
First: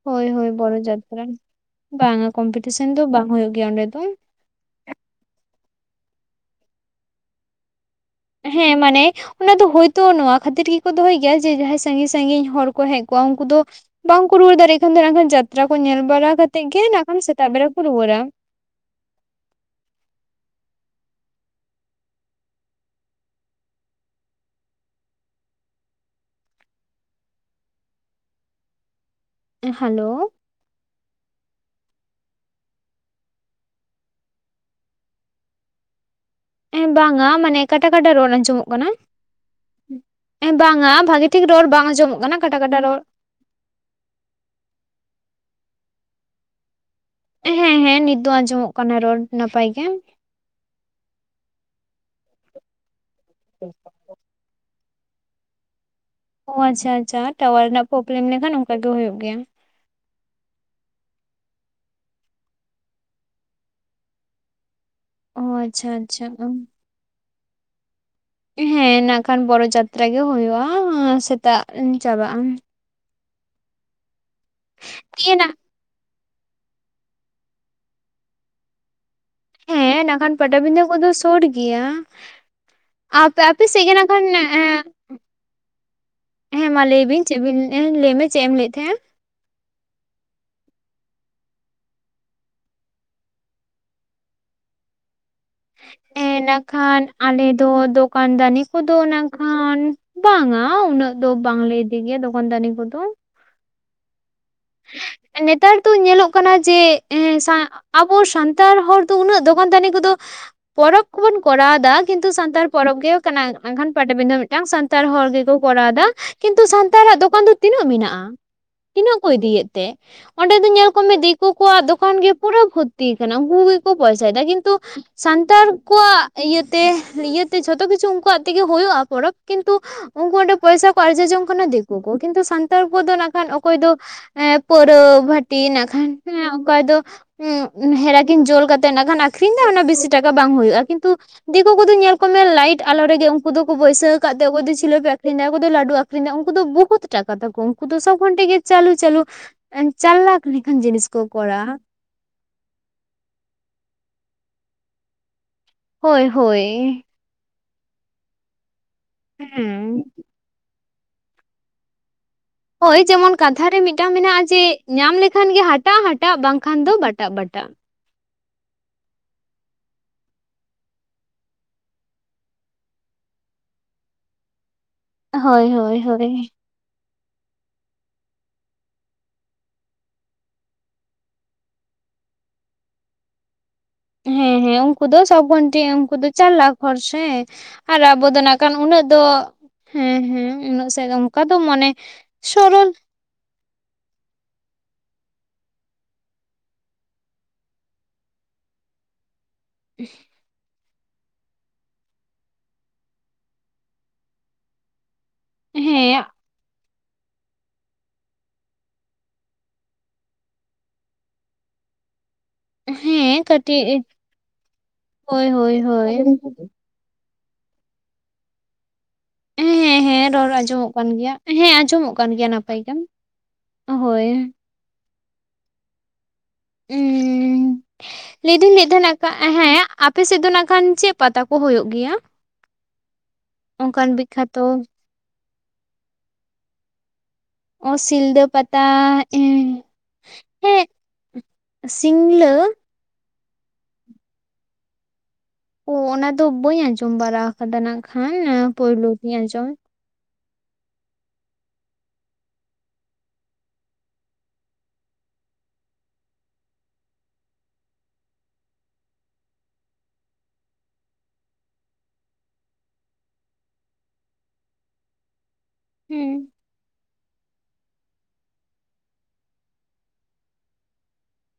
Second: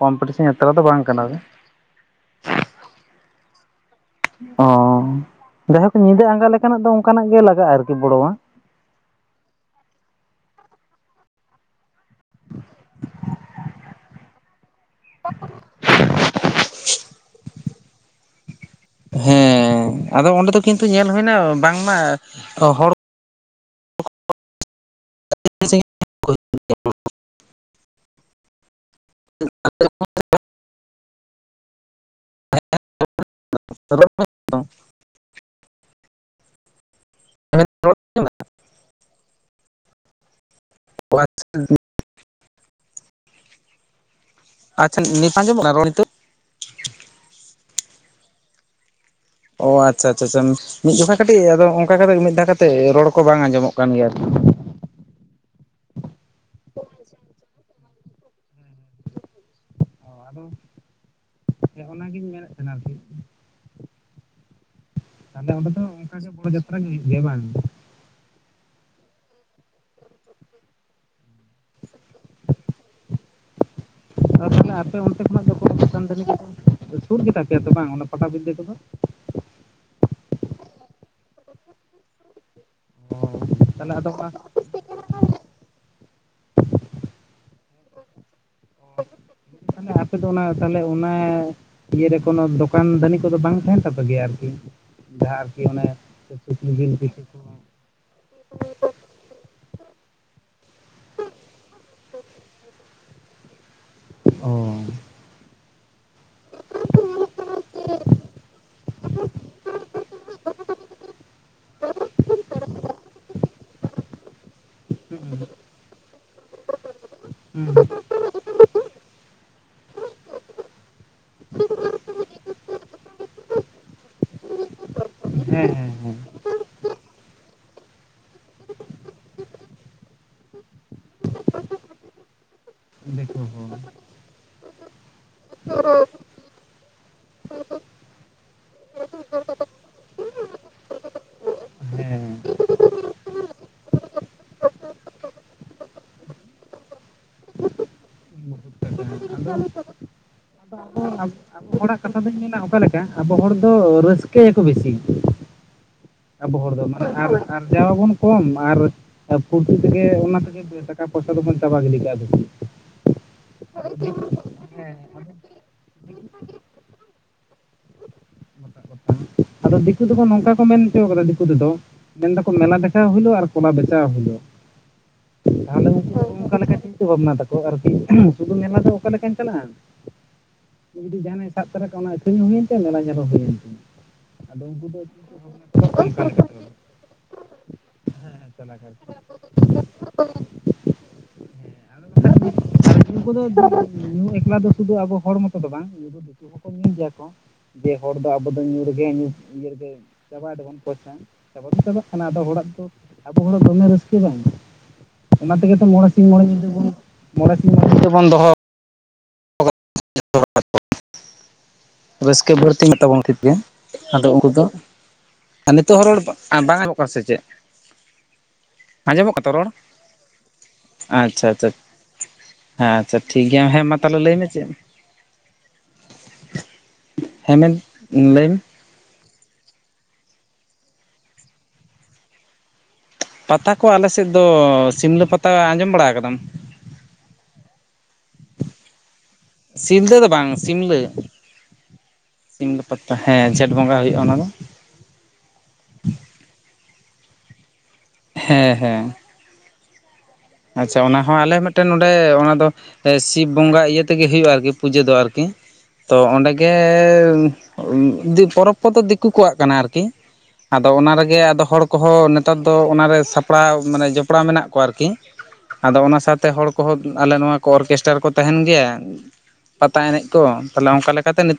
ᱠᱚᱢᱯᱤᱴᱤᱥᱮᱱ ᱡᱟᱛᱨᱟ ᱫᱚ ᱵᱟᱝ ᱠᱟᱱᱟ᱾ ᱵᱟᱝᱼᱟ ᱠᱚᱢᱯᱤᱴᱤᱥᱚᱱ ᱫᱚ ᱵᱟᱝ ᱦᱳᱭᱳᱜ ᱜᱮᱭᱟ ᱚᱸᱰᱮ ᱫᱚ᱾ ᱚᱸᱻ ᱡᱟᱭᱦᱳᱠ ᱧᱤᱫᱟᱹ ᱟᱸᱜᱟ ᱞᱮᱠᱟᱱᱟᱜ ᱫᱚ ᱚᱱᱠᱟᱱᱟᱜ ᱜᱮ ᱞᱟᱜᱟᱜᱼᱟ ᱟᱨᱠᱤ ᱵᱚᱲᱚᱣᱟᱜ᱾ ᱦᱮᱸ ᱢᱟᱱᱮ ᱚᱱᱟ ᱫᱚ ᱦᱳᱭᱛᱳ ᱱᱚᱶᱟ ᱠᱷᱟᱹᱛᱤᱨ ᱜᱮᱠᱚ ᱫᱚᱦᱚᱭ ᱜᱮᱭᱟ, ᱡᱮ ᱡᱟᱦᱟᱸᱭ ᱥᱟᱺᱜᱤᱧ ᱥᱟᱺᱜᱤᱧ ᱦᱚᱲ ᱠᱚ ᱦᱮᱡ ᱡᱚᱜᱼᱟ ᱩᱱᱠᱩ ᱫᱚ ᱵᱟᱝᱠᱚ ᱨᱩᱣᱟᱹᱨ ᱫᱟᱲᱮᱭᱟᱜ ᱠᱷᱟᱱ ᱫᱚ ᱱᱟᱜ ᱠᱷᱟᱱ ᱡᱟᱛᱨᱟ ᱠᱚ ᱧᱮᱞ ᱵᱟᱨᱟ ᱠᱟᱛᱮᱫ ᱜᱮ ᱱᱟᱜ ᱠᱷᱟᱱ ᱥᱮᱛᱟᱜ ᱵᱮᱲᱟ ᱠᱚ ᱨᱩᱣᱟᱹᱨᱟ᱾ ᱦᱮᱸ ᱟᱫᱚ ᱚᱸᱰᱮ ᱫᱚ ᱠᱤᱱᱛᱩ ᱧᱮᱞ ᱦᱩᱭᱮᱱᱟ ᱵᱟᱝ ᱢᱟ ᱦᱚᱲ [unintelligible] ᱮᱸ ᱦᱮᱞᱳ᱾ [unintelligible] ᱮᱸᱜ ᱵᱟᱝᱟ ᱢᱟᱱᱮ ᱠᱟᱴᱟ ᱠᱟᱴᱟ ᱨᱚᱲ ᱟᱸᱡᱚᱢᱚᱜ ᱠᱟᱱᱟ᱾ ᱮᱸ ᱵᱟᱝᱟ ᱵᱷᱟᱜᱮ ᱴᱷᱤᱠ ᱨᱚᱲ ᱵᱟᱝ ᱟᱸᱡᱚᱢᱚᱜ ᱠᱟᱱᱟ, ᱠᱟᱴᱟ ᱠᱟᱴᱟ ᱨᱚᱲ ᱟᱪᱪᱷᱟ ᱱᱤᱛ ᱟᱸᱡᱚᱢᱚᱜ ᱠᱟᱱᱟ ᱨᱚᱲ ᱱᱤᱛᱚᱜ? ᱦᱮᱸ ᱦᱮᱸ ᱱᱤᱛ ᱫᱚ ᱟᱸᱡᱚᱢᱚᱜ ᱠᱟᱱᱟ ᱨᱚᱲ, ᱚ ᱱᱟᱯᱟᱭ ᱜᱮ᱾ ᱟᱪᱪᱷᱟ ᱟᱪᱪᱷᱟ ᱟᱪᱪᱷᱟ ᱢᱤᱫ ᱡᱚᱠᱷᱟ ᱠᱟᱹᱴᱤᱡ ᱟᱫᱚ ᱦᱚᱸᱜ-ᱚᱝᱠᱟ ᱠᱟᱛᱮ ᱢᱤᱫ ᱫᱷᱟᱣ ᱠᱟᱛᱮᱫ ᱨᱚᱲ ᱠᱚ ᱵᱟᱝ ᱟᱸᱡᱚᱢᱚᱜ ᱠᱟᱱ ᱜᱮᱭᱟ᱾ ᱟᱨᱠᱤ ᱚ ᱟᱪᱪᱷᱟ ᱟᱪᱪᱷᱟ ᱴᱟᱣᱟᱨ ᱨᱮᱱᱟᱜ ᱯᱨᱚᱵᱽᱞᱮᱢ ᱞᱮᱠᱷᱟᱱ ᱚᱱᱠᱟ ᱜᱮ ᱦᱳᱭᱳᱜ ᱜᱮᱭᱟ᱾ ᱚ ᱟᱫᱚ ᱦᱮᱸ ᱚᱱᱟ ᱜᱤᱧ ᱢᱮᱱᱮᱫ ᱛᱟᱦᱮᱱᱟ ᱟᱨᱠᱤ᱾ ᱚ ᱛᱟᱦᱞᱮ ᱚᱸᱰᱮ ᱫᱚ ᱟᱪᱪᱷᱟ ᱚᱱᱠᱟ ᱟᱪᱪᱷᱟ ᱜᱮ ᱵᱚᱲᱚ ᱡᱟᱛᱨᱟ ᱜᱮ ᱦᱩᱭᱩᱜ ᱜᱮᱭᱟ ᱵᱟᱝ? ᱦᱮᱸ ᱱᱟᱜ ᱠᱷᱟᱱ ᱵᱚᱨᱚ ᱡᱟᱛᱨᱟ ᱜᱮ ᱦᱳᱭᱳᱜᱼᱟ ᱥᱮᱛᱟᱜ ᱪᱟᱵᱟᱜᱼᱟ᱾ ᱟᱫᱚ ᱛᱟᱦᱚᱞᱮ ᱟᱯᱮ ᱚᱱᱛᱮ ᱤᱭᱟᱹ ᱠᱷᱚᱱᱟᱜ ᱱᱟᱜ ᱫᱚ [unintelligible] ᱥᱩᱨ ᱜᱮᱛᱟ ᱯᱮᱭᱟ ᱛᱚ ᱵᱟᱝ ᱚᱱᱟ ᱯᱟᱴᱟᱵᱤᱸᱫᱟᱹ ᱠᱚᱫᱚ? ᱦᱮᱸ ᱱᱟᱠᱷᱟᱱ ᱯᱟᱴᱟᱵᱤᱸᱫᱟᱹ ᱠᱚᱫᱚ ᱥᱳᱨ ᱜᱮᱭᱟ, ᱟ ᱚ ᱟᱯᱮ ᱥᱮᱫ ᱜᱮ ᱛᱟᱦᱚᱞᱮ ᱱᱟᱜ ᱟᱫᱚ ᱠᱷᱟᱱ ᱚᱱᱟ ᱮᱸ ᱦᱮᱸ ᱢᱟ ᱞᱟᱹᱭᱵᱤᱱ ᱪᱮᱫ ᱵᱤᱱ ᱞᱟᱹᱭᱮᱜᱼᱟ? ᱞᱟᱹᱭ ᱢᱮ ᱪᱮᱫ ᱮᱢ ᱞᱟᱹᱭᱮᱫ ᱛᱟᱦᱮᱸᱜᱼᱟ? ᱛᱟᱦᱞᱮ ᱟᱯᱮ ᱫᱚ ᱚᱱᱟ ᱛᱟᱦᱚᱞᱮ ᱚᱱᱟᱻ ᱤᱭᱟᱹᱨᱮ ᱠᱳᱱᱚ ᱫᱚᱠᱟᱱ ᱫᱟᱹᱱᱤ ᱠᱚᱫᱚ ᱵᱟᱝ ᱛᱟᱦᱮᱱ ᱛᱟᱯᱮ ᱜᱮᱭᱟ ᱟᱨᱠᱤ? ᱡᱟᱦᱟᱸ ᱚᱱᱮ ᱮᱸ ᱱᱟᱜ ᱥᱩᱠᱨᱤ ᱡᱤᱞ ᱠᱷᱟᱱ ᱯᱤᱴᱷᱟᱹ ᱠᱚ ᱟᱞᱮ ᱫᱚ ᱫᱚ ᱠᱟᱱ ᱫᱟᱹᱱᱤ ᱠᱚᱫᱚ ᱱᱟᱜ ᱠᱷᱟᱱ ᱵᱟᱝᱼᱟ, ᱩᱱᱟᱹᱜ ᱫᱚ ᱵᱟᱝ ᱞᱮ ᱤᱫᱤ ᱜᱮᱭᱟ ᱫᱚᱠᱟᱱ ᱫᱟᱹᱱᱤ ᱠᱚᱫᱚ᱾ ᱚᱻ᱾ ᱮᱸ ᱱᱮᱛᱟᱨ ᱫᱚ ᱧᱮᱞᱚᱜ ᱠᱟᱱᱟ ᱡᱮ ᱮ ᱥᱟᱸ ᱟᱵᱚ ᱥᱟᱱᱛᱟᱲ ᱦᱚᱲ ᱫᱚ ᱩᱱᱟᱹᱜ ᱫᱚᱠᱟᱱ ᱫᱟᱹᱱᱤ ᱠᱚᱫᱚ ᱯᱚᱨᱚᱵᱽ ᱠᱚ ᱵᱚᱱ ᱠᱚᱨᱟᱣ ᱮᱫᱟ ᱠᱤᱱᱛᱩ ᱥᱟᱱᱛᱟᱲ ᱯᱚᱨᱚᱵᱽ ᱜᱮ ᱠᱟᱱᱟ, ᱢᱮᱱᱠᱷᱟᱱ ᱯᱟᱴᱟᱵᱤᱸᱫᱟᱹ ᱢᱤᱫᱴᱟᱱ ᱥᱟᱱᱛᱟᱲ ᱦᱩᱸ ᱦᱚᱲ ᱜᱮᱠᱚ ᱠᱚᱨᱟᱣ ᱮᱫᱟ᱾ ᱠᱤᱱᱛᱩ ᱥᱟᱱᱛᱟᱲᱟᱜ ᱫᱚᱠᱟᱱ ᱫᱚ ᱛᱤᱱᱟᱹᱜ ᱦᱩᱸ ᱢᱮᱱᱟᱜᱼᱟ? ᱛᱤᱱᱟᱹᱜ ᱠᱚ ᱤᱫᱤᱭᱮᱫ ᱛᱮ? ᱚᱸᱰᱮ ᱫᱚ ᱧᱮᱞ ᱠᱚᱢᱮ ᱫᱤᱠᱩ ᱠᱚᱣᱟᱜ ᱫᱚᱠᱟᱱ ᱜᱮ ᱯᱩᱨᱟᱹ ᱵᱷᱚᱨᱛᱤᱭ ᱠᱟᱱᱟ, ᱩᱱᱠᱩ ᱜᱮᱠᱚ ᱯᱚᱭᱥᱟᱭᱮᱫᱟ ᱠᱤᱱᱛᱩ ᱥᱟᱱᱛᱟᱲ ᱦᱮᱸ ᱦᱮᱸ ᱠᱚᱣᱟᱜ ᱦᱮᱸ ᱤᱭᱟᱹᱛᱮ ᱤᱭᱟᱹᱛᱮ ᱡᱷᱚᱛᱚ ᱠᱤᱪᱷᱩ ᱩᱝᱠᱩᱣᱟᱜ ᱛᱮᱜᱮ ᱦᱩᱭᱩᱜᱼᱟ ᱯᱚᱨᱚᱵᱽ, ᱠᱤᱱᱛᱩ ᱩᱝᱠᱩ ᱚᱸᱰᱮ ᱯᱚᱭᱥᱟ ᱠᱚ ᱟᱨᱡᱟᱣ ᱡᱚᱝ ᱠᱟᱱᱟ ᱫᱤᱠᱩ ᱠᱚ, ᱠᱤᱱᱛᱩ ᱥᱟᱱᱛᱟᱲ ᱠᱚᱫᱚ ᱱᱟᱜ ᱫᱤᱠᱩ ᱠᱷᱟᱱ ᱠᱚ ᱚᱠᱚᱭ ᱫᱚ ᱯᱟᱹᱣᱨᱟᱹ ᱵᱷᱟᱹᱴᱤ ᱱᱟᱜ ᱠᱷᱟᱱ ᱚᱠᱚᱭ ᱫᱚ ᱦᱩᱸ ᱦᱮᱨᱟᱠᱤᱱ ᱡᱳᱞ ᱠᱟᱛᱮᱜ ᱱᱟᱜ ᱠᱷᱟᱱ ᱟᱠᱷᱨᱤᱧ ᱫᱟ, ᱵᱤᱥᱤ ᱴᱟᱠᱟ ᱵᱟᱝ ᱦᱳᱭᱳᱜᱼᱟ ᱠᱤᱱᱛᱩ ᱫᱤᱠᱩ ᱠᱚᱫᱚ ᱧᱮᱞ ᱦᱮᱸ ᱠᱚᱢᱮ ᱞᱟᱹᱭᱤᱴ ᱟᱞᱚ ᱨᱮᱜᱮ ᱩᱱᱠᱩ ᱫᱚᱠᱚ ᱵᱟᱹᱭᱥᱟᱹᱣ ᱠᱟᱫ ᱛᱮ ᱚᱠᱚᱭ ᱫᱚ ᱡᱷᱤᱞᱟᱹᱯᱤ ᱟᱹᱠᱷᱨᱤᱧ ᱫᱟ ᱚᱠᱚᱭ ᱫᱚ ᱞᱟᱹᱰᱩ ᱟᱹᱠᱷᱨᱤᱧ ᱫᱟ ᱩᱱᱠᱩ ᱫᱚ ᱵᱩᱦᱩᱛ ᱴᱟᱠᱟ ᱛᱟᱠᱚ, ᱩᱱᱠᱩ ᱫᱚ ᱥᱚᱵᱽ ᱠᱷᱚᱱ ᱛᱮᱜᱮ ᱵᱚᱦᱩᱛ ᱪᱟᱹᱞᱩ ᱴᱟᱠᱟ᱾ ᱪᱟᱹᱞᱩ [unintelligible] ᱟᱫᱚ ᱡᱤᱱᱤᱥ ᱠᱚ ᱟᱵᱚ ᱠᱚᱨᱟ ᱟᱵᱚ ᱦᱚᱲᱟᱜ ᱠᱟᱛᱷᱟ ᱫᱩᱧ ᱢᱮᱱᱟ ᱚᱠᱟ ᱞᱮᱠᱟ ᱟᱵᱚ ᱦᱚᱲ ᱫᱚ ᱨᱟᱹᱥᱠᱟᱹᱭ ᱟᱠᱚ ᱵᱮᱥᱤ ᱦᱳᱭ ᱟᱵᱚ ᱦᱳᱭ ᱦᱚᱲ ᱫᱚ ᱢᱟᱱᱮ ᱟᱨ ᱟᱨᱡᱟᱣ ᱟᱵᱚᱱ ᱠᱚᱢ ᱟᱨ [unintelligible] ᱦᱮᱸ ᱛᱮᱜᱮ ᱚᱱᱟ ᱛᱮᱜᱮ ᱴᱟᱠᱟ ᱯᱚᱭᱥᱟ ᱫᱚᱵᱚᱱ ᱪᱟᱵᱟ ᱜᱤᱰᱤ ᱠᱟᱜᱼᱟ ᱫᱚᱼᱼ ᱦᱳᱭ ᱡᱮᱢᱚᱱ ᱠᱟᱛᱷᱟ ᱨᱮ ᱢᱤᱫᱴᱟᱝ ᱢᱮᱱᱟᱜᱼᱟ ᱪᱮᱜ ᱦᱮᱸ ᱧᱟᱢ ᱞᱮᱠᱷᱟᱱ ᱜᱮ ᱦᱟᱴᱟᱜ ᱦᱟᱴᱟᱜ ᱵᱟᱝ ᱠᱷᱟᱱ ᱫᱚ ᱵᱟᱴᱟᱜ ᱵᱟᱴᱟᱜ ᱟᱫᱚ ᱫᱤᱠᱩ ᱫᱚᱠᱚ ᱱᱚᱝᱠᱟ ᱠᱚ ᱢᱮᱱ ᱦᱚᱪᱚ ᱠᱟᱫᱟ ᱫᱤᱠᱩ ᱛᱮ ᱫᱚᱼᱼ ᱢᱮᱱ ᱫᱟᱠᱚ ᱢᱮᱞᱟ ᱫᱮᱠᱷᱟᱣ ᱦᱩᱭᱞᱳ ᱟᱨ ᱠᱚᱞᱟ ᱵᱮᱪᱷᱟᱣ ᱦᱩᱭᱞᱳ ᱦᱳᱭ ᱛᱟᱦᱚᱞᱮ ᱦᱳᱭ ᱩᱱᱠᱩ ᱦᱳᱭ ᱚᱱᱠᱟ ᱞᱮᱠᱟ [unintelligible] ᱪᱤᱱᱛᱟᱹ ᱵᱷᱟᱵᱽᱱᱟ ᱛᱟᱠᱚ ᱟᱨᱠᱤ ᱥᱩᱫᱷᱩ ᱢᱮᱞᱟ ᱫᱚ ᱚᱠᱟ ᱞᱮᱠᱟᱹᱧ ᱪᱟᱞᱟᱜᱼᱟ ᱡᱩᱫᱤ ᱡᱟᱦᱟᱱᱟᱜ ᱥᱟᱵ ᱛᱟᱨᱟ ᱠᱟᱜᱼᱟ ᱚᱱᱟ ᱟᱹᱠᱷᱨᱤᱧ ᱦᱩᱭ ᱮᱱ ᱛᱟᱭᱟ ᱢᱮᱞᱟ ᱧᱮᱞ ᱦᱚᱸ ᱦᱩᱭ ᱮᱱ ᱛᱟᱭᱟ ᱦᱮᱸ ᱦᱮᱸ ᱩᱱᱠᱩ ᱫᱚ ᱥᱚᱵ ᱜᱷᱚᱱᱴᱷ ᱩᱱᱠᱩ ᱚᱱᱠᱟ ᱫᱚ ᱞᱮᱠᱟ ᱪᱟᱞ ᱛᱟᱠᱚ ᱞᱟᱠᱷ ᱦᱚᱲ ᱥᱮ ᱦᱮᱸ ᱟᱨ ᱟᱵᱚ ᱦᱮᱸ ᱫᱚ ᱦᱮᱸ ᱱᱟᱜ ᱠᱷᱟᱱ ᱪᱟᱞᱟᱠ ᱩᱱᱟᱹᱜ ᱟᱨᱠᱤ ᱫᱚ ᱦᱮᱸ ᱦᱮᱸ ᱩᱱᱟᱹᱜ ᱥᱮᱫ ᱚᱱᱠᱟ ᱫᱚ ᱢᱟᱱᱮ ᱥᱚᱨᱚᱞᱼᱼ ᱩᱱᱠᱩ ᱫᱚ ᱧᱩ ᱮᱠᱞᱟ ᱫᱚ ᱥᱩᱫᱷᱩ ᱟᱵᱚ ᱦᱚᱲ ᱢᱚᱛᱚ ᱫᱚ ᱵᱟᱝ ᱫᱤᱠᱩ ᱧᱩᱭ ᱜᱮᱭᱟ ᱠᱚ ᱡᱮ ᱦᱚᱲ ᱫᱚ ᱟᱵᱚ ᱫᱚ ᱧᱩ ᱨᱮᱜᱮ ᱤᱭᱟᱹ ᱨᱮ ᱜᱮᱼᱼ ᱪᱟᱵᱟᱭ ᱫᱟᱵᱚᱱ ᱯᱚᱭᱥᱟ ᱪᱟᱵᱟᱜ ᱪᱟᱵᱟᱜ ᱠᱟᱱᱟ ᱟᱫᱚ ᱦᱚᱲᱟᱜ ᱫᱚ ᱟᱵᱚ ᱦᱚᱲ ᱫᱚᱢᱮ ᱨᱟᱹᱥᱠᱟᱹ ᱵᱟᱝ ᱚᱱᱟ ᱛᱮᱜᱮ ᱛᱚ ᱢᱚᱬᱮ ᱦᱮᱸ ᱥᱤᱧ ᱢᱚᱬᱮ ᱧᱤᱫᱟᱹ ᱵᱚᱱ ᱢᱚᱬᱮ ᱥᱤᱧ ᱢᱚᱬᱮ ᱧᱤᱫᱟᱹ ᱵᱚᱱ ᱫᱚᱦᱚᱼᱼ [unintelligible] ᱨᱟᱹᱥᱠᱟᱹ ᱵᱟᱹᱲᱛᱤ ᱢᱮᱱᱟᱜ ᱛᱟᱵᱚᱱ ᱴᱷᱤᱠ ᱦᱮᱸ ᱜᱮ ᱠᱟᱹᱴᱤᱡ ᱟᱫᱚ ᱩᱱᱠᱩ ᱫᱚᱼᱼ ᱦᱳᱭ ᱟᱨ ᱦᱳᱭ ᱱᱤᱛᱳᱜ ᱦᱚᱸ ᱦᱳᱭ ᱨᱚᱲ ᱦᱮᱸ ᱵᱟᱝ ᱟᱸᱡᱚᱜ ᱠᱟᱱᱟ ᱥᱮ ᱪᱮᱫ ᱟᱸᱡᱚᱢᱚᱜ ᱠᱟᱱᱟ ᱛᱚ ᱨᱚᱲ ᱦᱮᱸ ᱦᱮᱸ ᱨᱚᱲ ᱟᱸᱡᱚᱢᱚᱜ ᱠᱟᱱ ᱜᱮᱭᱟ ᱟᱪᱪᱷᱟ ᱟᱪᱪᱷᱟ ᱦᱮᱸ ᱟᱸᱡᱚᱢᱚᱜ ᱠᱟᱱ ᱜᱮᱭᱟ ᱱᱟᱯᱟᱭ ᱦᱮᱸ ᱜᱮ ᱟᱪᱪᱷᱟ ᱴᱷᱤᱠ ᱜᱮᱭᱟ ᱦᱮᱸ ᱢᱟ ᱛᱟᱦᱞᱮ ᱦᱳᱭ ᱞᱟᱹᱭ ᱢᱮ ᱪᱮᱫ ᱦᱮᱸ ᱩᱸ ᱢᱮᱱ ᱞᱟᱹᱭ ᱫᱟᱹᱧ ᱞᱟᱹᱭ ᱛᱟᱦᱮᱱᱟ ᱦᱮᱸ ᱟᱯᱮ ᱥᱮᱫ ᱫᱚ ᱱᱟᱜ ᱠᱷᱟᱱ ᱪᱮᱫ ᱯᱟᱛᱟ ᱠᱚ ᱦᱩᱭᱩᱜ ᱜᱮᱭᱟ ᱯᱟᱛᱟ ᱠᱚ ᱟᱞᱮ ᱚᱱᱠᱟᱱ ᱥᱮᱫ ᱫᱚ ᱵᱤᱠᱠᱷᱟᱛᱚ ᱥᱤᱢᱞᱟᱹ ᱯᱟᱛᱟ ᱟᱸᱡᱚᱢ ᱵᱟᱲᱟ ᱟᱠᱟᱫᱟᱢ ᱚ ᱥᱤᱞᱫᱟᱹ ᱯᱟᱛᱟ ᱦᱮᱸ ᱥᱤᱞᱫᱟᱹ ᱫᱚ ᱵᱟᱝ ᱥᱤᱢᱞᱟᱹ ᱥᱤᱝᱞᱟᱹ ᱥᱤᱢᱞᱟᱹ ᱯᱟᱛᱟ ᱦᱮᱸ ᱡᱷᱮᱸᱴ ᱵᱚᱸᱜᱟ ᱦᱩᱭᱩᱜᱼᱟ ᱚᱱᱟ ᱫᱚᱼᱼ ᱳ ᱚᱱᱟ ᱫᱚ ᱵᱟᱹᱧ ᱟᱸᱡᱚᱢ ᱵᱟᱲᱟ ᱟᱠᱟᱫᱟ ᱱᱟᱜ ᱠᱷᱟᱱ ᱦᱮᱸ ᱦᱮᱸ ᱯᱳᱭᱞᱩ ᱜᱤᱧ ᱟᱸᱡᱚᱢ ᱟᱪᱪᱷᱟ ᱚᱱᱟ ᱦᱚᱸ ᱟᱞᱮ ᱢᱤᱫᱴᱮᱱ ᱱᱚᱰᱮ ᱚᱱᱟ ᱫᱚᱼᱼ ᱥᱤᱵ ᱵᱚᱸᱜᱟ ᱤᱭᱟᱹ ᱛᱮ ᱜᱮ ᱦᱩᱭᱩᱜᱼᱟ ᱟᱨᱠᱤ ᱯᱩᱡᱟᱹ ᱫᱚ ᱟᱨᱠᱤ ᱛᱚ ᱚᱸᱰᱮ ᱜᱮᱭ ᱯᱚᱨᱚᱵᱽ ᱠᱚᱫᱚ ᱫᱤᱠᱩ ᱠᱚᱣᱟᱜ ᱠᱟᱱᱟ ᱟᱨᱠᱤ ᱟᱫᱚ ᱚᱱᱟ ᱨᱮ ᱜᱮ ᱟᱫᱚ ᱦᱚᱲ ᱠᱚ ᱦᱚᱸ ᱱᱮᱛᱟᱨ ᱫᱚ ᱚᱱᱟ ᱨᱮ ᱥᱟᱯᱲᱟᱣ ᱢᱟᱱᱮ ᱡᱚᱯᱲᱟᱣ ᱢᱮᱱᱟᱜ ᱠᱚᱣᱟ ᱟᱨᱠᱤ ᱟᱫᱚ ᱚᱱᱟ ᱥᱟᱶ ᱦᱮᱸ ᱛᱮ ᱦᱚᱲ ᱠᱚᱼᱼ ᱠᱚ ᱦᱚᱸ ᱟᱞᱮ ᱱᱚᱣᱟ ᱠᱚ ᱚᱨᱠᱮᱥᱴᱟᱨ ᱠᱚ ᱛᱟᱦᱮᱱ ᱜᱮᱭᱟ ᱯᱟᱛᱟ ᱮᱱᱮᱡ ᱠᱚ ᱛᱟᱦᱚᱞᱮ ᱚᱱᱠᱟ ᱞᱮᱠᱟ ᱛᱮ ᱱᱤᱛᱚᱜ [unintelligible]